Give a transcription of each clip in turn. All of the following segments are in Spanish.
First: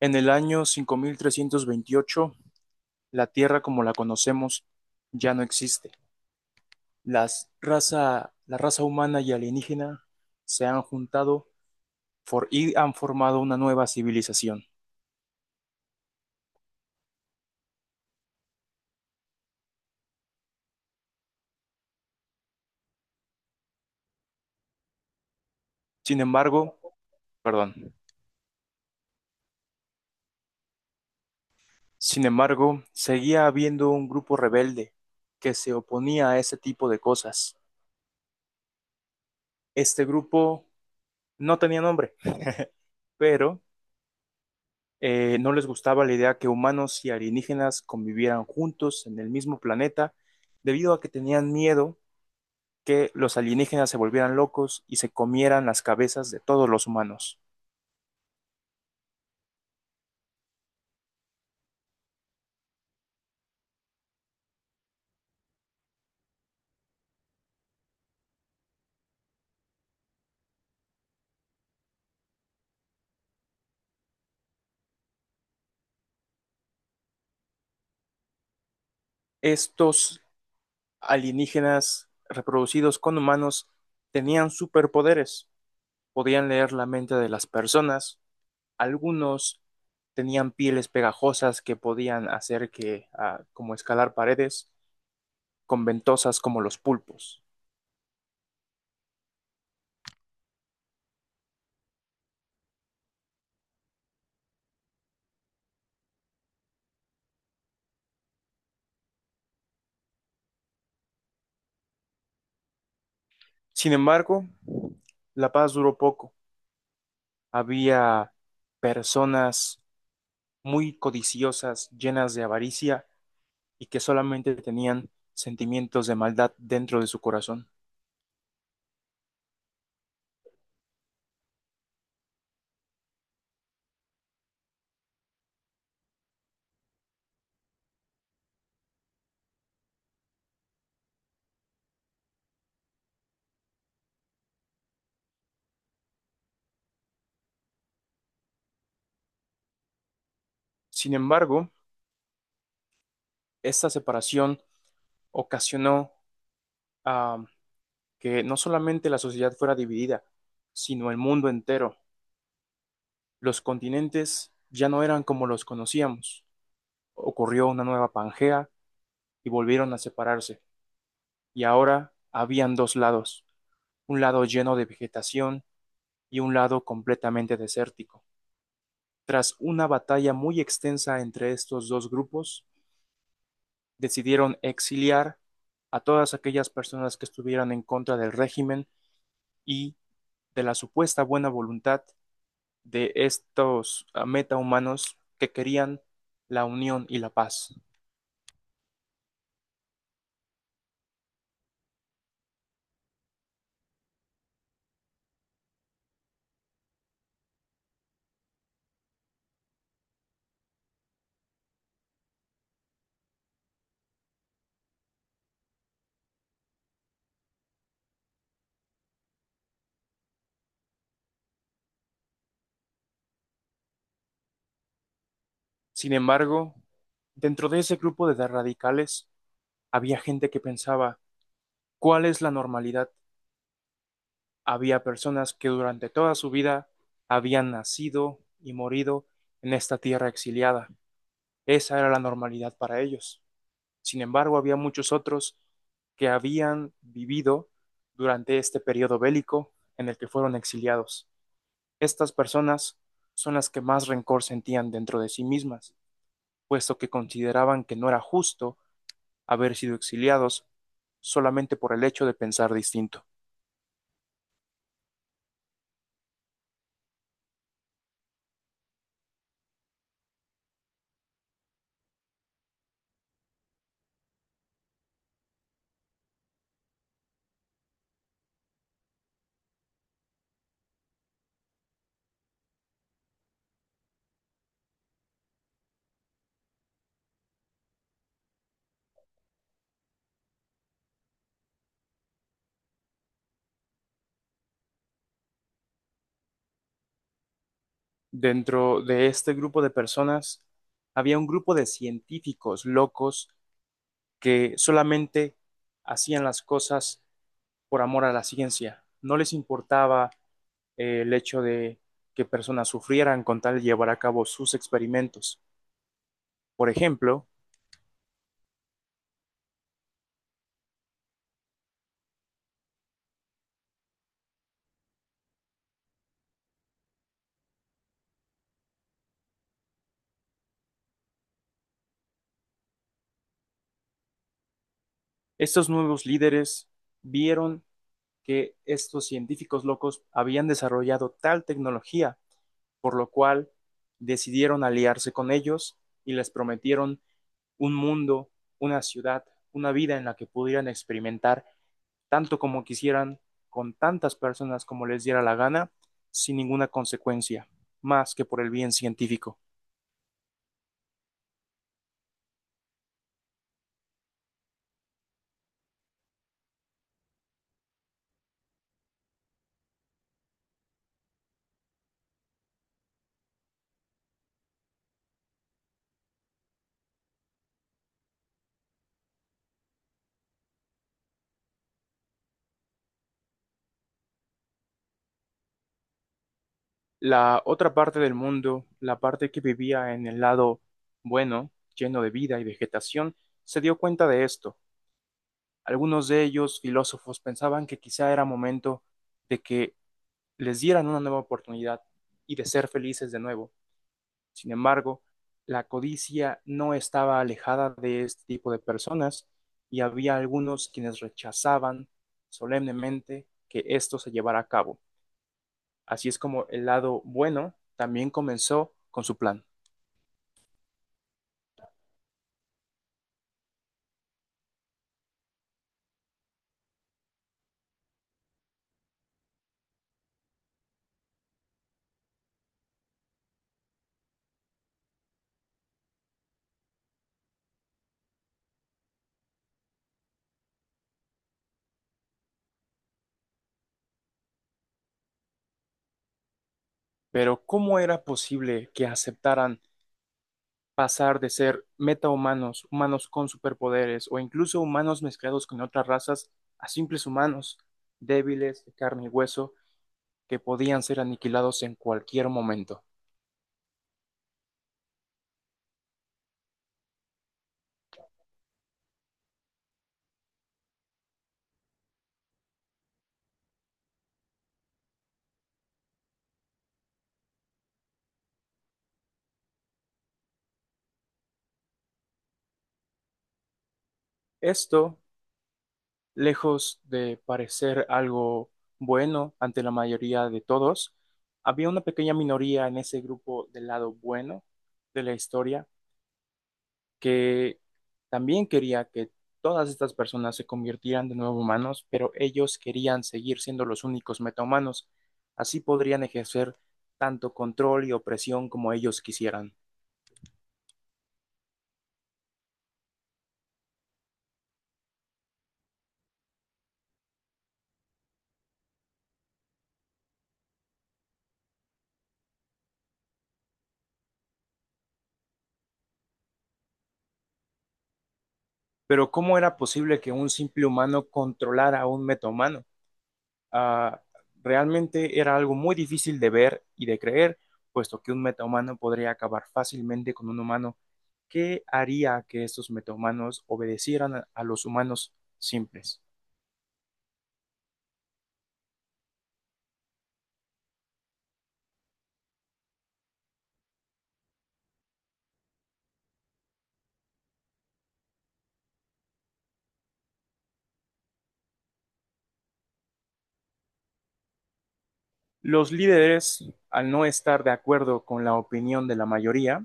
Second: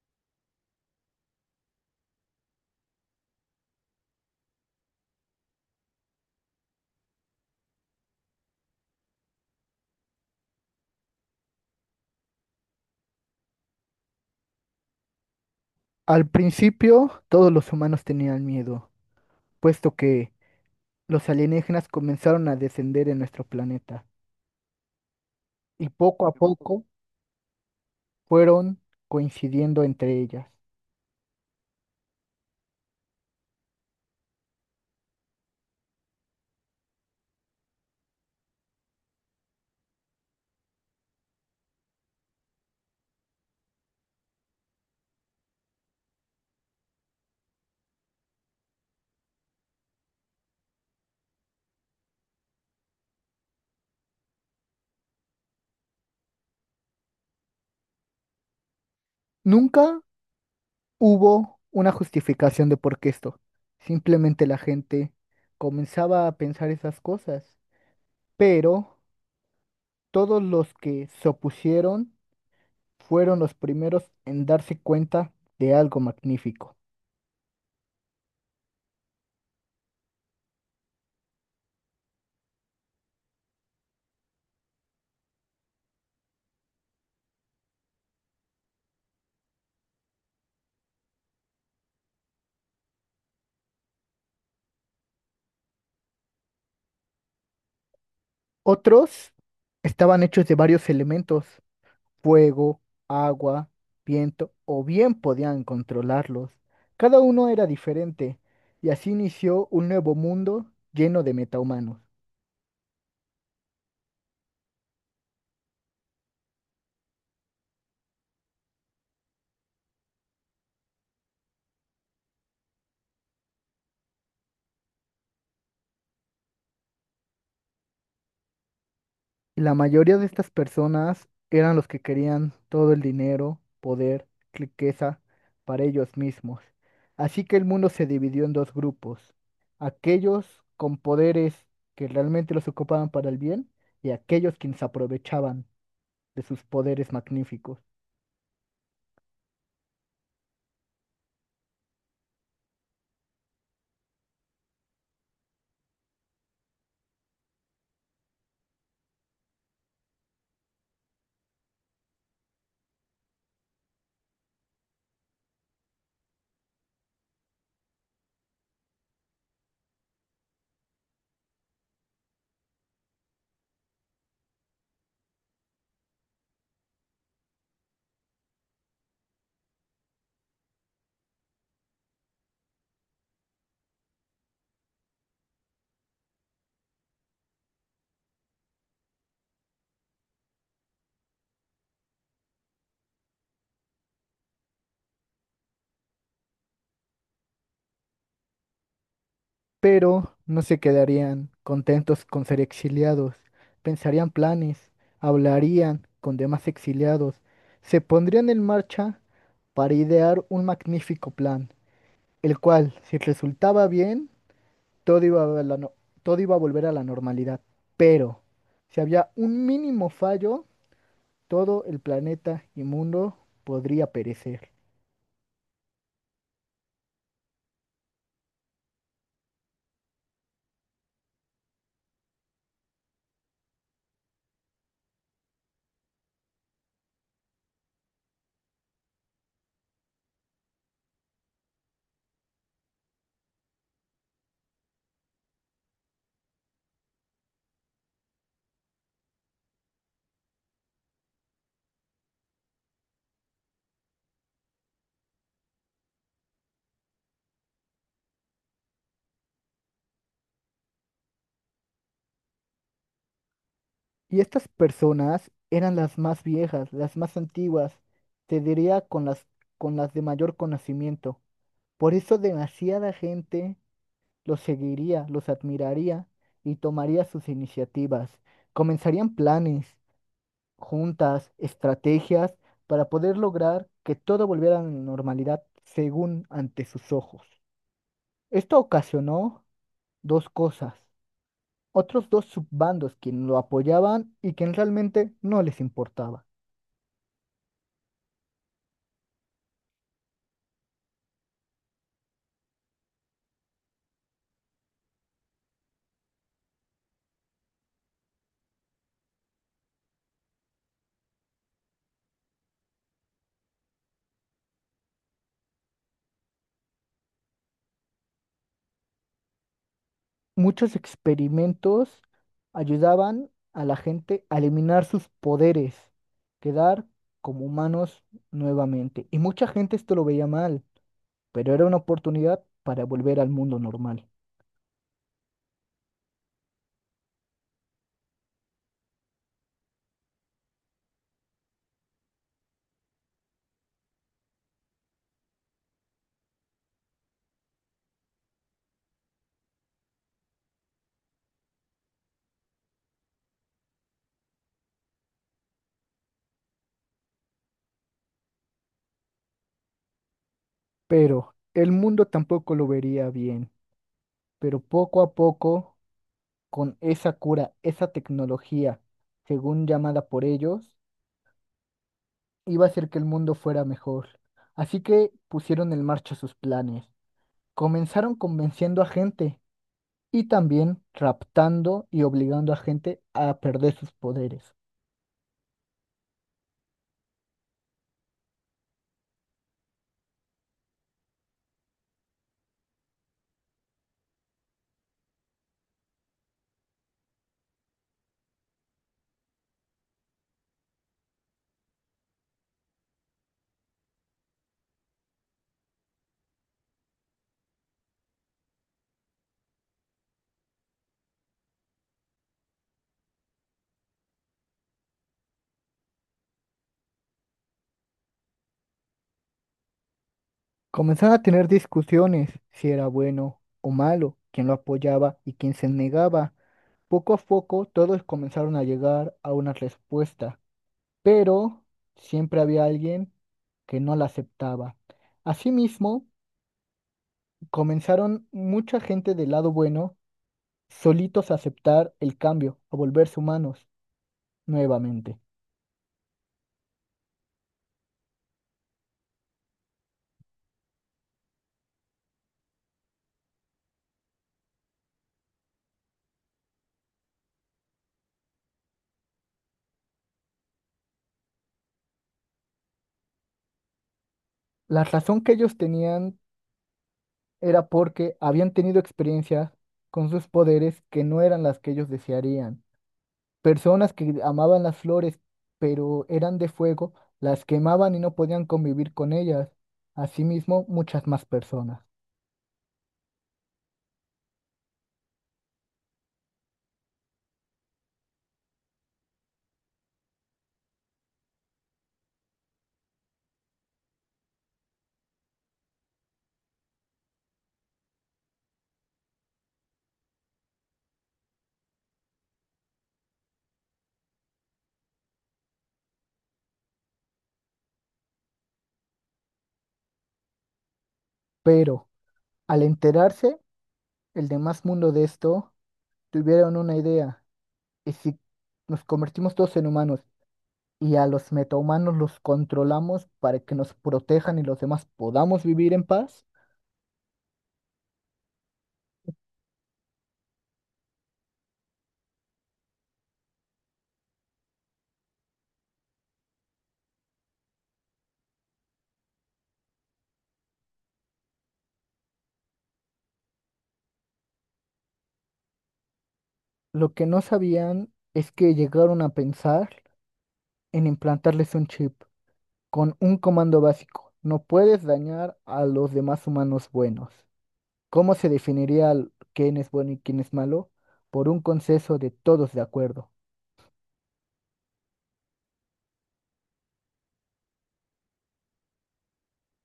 En el año 5328, la Tierra como la conocemos ya no existe. La raza humana y alienígena se han juntado y han formado una nueva civilización. Al principio, todos los humanos tenían miedo, puesto que los alienígenas comenzaron a descender en nuestro planeta y Sin poco a embargo, poco perdón, fueron coincidiendo entre ellas. sin embargo, seguía habiendo un grupo rebelde que se oponía a ese tipo de cosas. Este grupo no tenía nombre, pero no les gustaba la idea que humanos y alienígenas convivieran juntos en el mismo planeta, debido a que tenían miedo que los alienígenas se volvieran locos y se comieran las cabezas de todos los humanos. Nunca hubo una justificación de por qué esto. Simplemente la gente comenzaba a pensar esas cosas, pero todos los que se opusieron fueron los primeros en darse cuenta de algo magnífico. Estos alienígenas reproducidos con humanos tenían superpoderes, podían leer la mente de las personas, algunos tenían pieles pegajosas que podían hacer que, como escalar paredes, con ventosas como los pulpos. Otros estaban hechos de varios elementos: fuego, agua, viento, o bien podían controlarlos. Cada uno era diferente, y así inició un nuevo mundo lleno de metahumanos. Sin embargo, la paz duró poco. Había personas muy codiciosas, llenas de avaricia y que solamente tenían sentimientos de maldad dentro de su corazón. Y la mayoría de estas personas eran los que querían todo el dinero, poder, riqueza para ellos mismos. Así que el mundo se dividió en dos grupos, aquellos con poderes que realmente los ocupaban para el bien y aquellos quienes aprovechaban de sus poderes magníficos. Sin embargo, esta separación ocasionó ah, que no solamente la sociedad fuera dividida, sino el mundo entero. Los continentes ya no eran como los conocíamos. Ocurrió una nueva Pangea y volvieron a separarse. Y ahora habían dos lados, un lado lleno de vegetación y un lado completamente desértico. Tras una batalla muy extensa entre estos dos grupos, decidieron exiliar a todas aquellas personas que estuvieran en contra del régimen y de la supuesta buena voluntad de estos metahumanos que querían la unión y la paz. Pero no se quedarían contentos con ser exiliados. Pensarían planes, hablarían con demás exiliados, se pondrían en marcha para idear un magnífico plan, el cual, si resultaba bien, todo iba a la no- todo iba a volver a la normalidad. Pero, si había un mínimo fallo, todo el planeta y mundo podría perecer. Sin embargo, dentro de ese grupo de radicales había gente que pensaba, ¿cuál es la normalidad? Había personas que durante toda su vida habían nacido y morido en esta tierra exiliada. Esa era la normalidad para ellos. Sin embargo, había muchos otros que habían vivido durante este periodo bélico en el que fueron exiliados. Estas personas son las que más rencor sentían dentro de sí mismas, puesto que consideraban que no era justo haber sido exiliados solamente por el hecho de pensar distinto. Y estas personas eran las más viejas, las más antiguas, te diría con las de mayor conocimiento. Por eso demasiada gente los seguiría, los admiraría y tomaría sus iniciativas. Comenzarían planes, juntas, estrategias para poder lograr que todo volviera a la normalidad según ante sus ojos. Esto ocasionó dos cosas, otros dos subbandos quienes lo apoyaban y quien realmente no les importaba. Dentro de este grupo de personas había un grupo de científicos locos que solamente hacían las cosas por amor a la ciencia. No les importaba el hecho de que personas sufrieran con tal de llevar a cabo sus experimentos. Por ejemplo, Muchos experimentos ayudaban a la gente a eliminar sus poderes, quedar como humanos nuevamente. Y mucha gente esto lo veía mal, pero era una oportunidad para volver al mundo normal. estos nuevos líderes vieron que estos científicos locos habían desarrollado tal tecnología, por lo cual decidieron aliarse con ellos y les prometieron un mundo, una ciudad, una vida en la que pudieran experimentar tanto como quisieran, con tantas personas como les diera la gana, sin ninguna consecuencia, más que por el bien científico. Pero el mundo tampoco lo vería bien. Pero poco a poco, con esa cura, esa tecnología, según llamada por ellos, iba a hacer que el mundo fuera mejor. Así que pusieron en marcha sus planes. Comenzaron convenciendo a gente y también raptando y obligando a gente a perder sus poderes. La otra parte del mundo, la parte que vivía en el lado bueno, lleno de vida y vegetación, se dio cuenta de esto. Algunos de ellos, filósofos, pensaban que quizá era momento de que les dieran una nueva oportunidad y de ser felices de nuevo. Sin embargo, la codicia no estaba alejada de este tipo de personas y había algunos quienes rechazaban solemnemente que esto se llevara a cabo. Así es como el lado bueno también comenzó con su plan. Comenzaron a tener discusiones si era bueno o malo, quién lo apoyaba y quién se negaba. Poco a poco todos comenzaron a llegar a una respuesta, pero siempre había alguien que no la aceptaba. Asimismo, comenzaron mucha gente del lado bueno solitos a aceptar el cambio, a volverse humanos nuevamente. Pero, ¿cómo era posible que aceptaran pasar de ser metahumanos, humanos con superpoderes o incluso humanos mezclados con otras razas a simples humanos débiles de carne y hueso que podían ser aniquilados en cualquier momento? La razón que ellos tenían era porque habían tenido experiencias con sus poderes que no eran las que ellos desearían. Personas que amaban las flores, pero eran de fuego, las quemaban y no podían convivir con ellas. Asimismo, muchas más personas. Esto, lejos de parecer algo bueno ante la mayoría de todos, había una pequeña minoría en ese grupo del lado bueno de la historia que también quería que todas estas personas se convirtieran de nuevo humanos, pero ellos querían seguir siendo los únicos metahumanos. Así podrían ejercer tanto control y opresión como ellos quisieran. Pero al enterarse, el demás mundo de esto, tuvieron una idea. ¿Y si nos convertimos todos en humanos y a los metahumanos los controlamos para que nos protejan y los demás podamos vivir en paz? Pero, ¿cómo era posible que un simple humano controlara a un metahumano? ah, Realmente era algo muy difícil de ver y de creer, puesto que un metahumano podría acabar fácilmente con un humano. ¿Qué haría que estos metahumanos obedecieran a los humanos simples? Lo que no sabían es que llegaron a pensar en implantarles un chip con un comando básico. No puedes dañar a los demás humanos buenos. ¿Cómo se definiría quién es bueno y quién es malo? Por un consenso de todos de acuerdo. Los líderes, al no estar de acuerdo con la opinión de la mayoría,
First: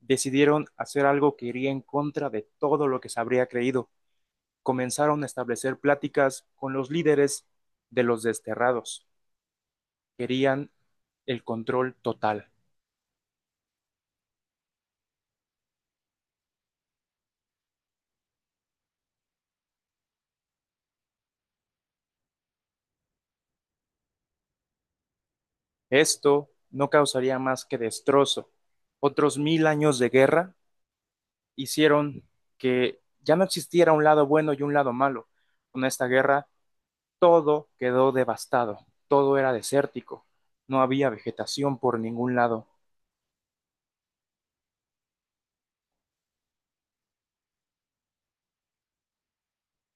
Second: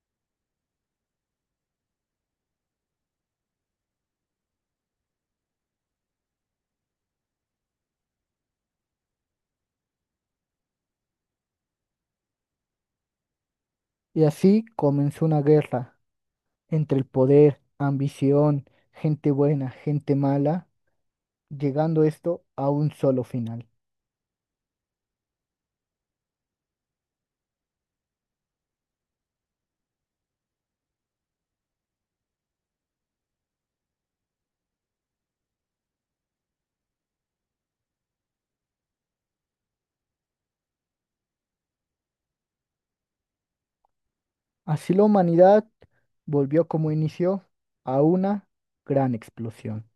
decidieron hacer algo que iría en contra de todo lo que se habría creído. Comenzaron a establecer pláticas con los líderes de los desterrados. Querían el control total. Y así comenzó una guerra entre el poder, ambición, gente buena, gente mala, llegando esto a un solo final. Esto no causaría más que destrozo. Otros mil años de guerra hicieron que ya no existiera un lado bueno y un lado malo. Con esta guerra todo quedó devastado, todo era desértico, no había vegetación por ningún lado. Así la humanidad volvió como inició a una gran explosión.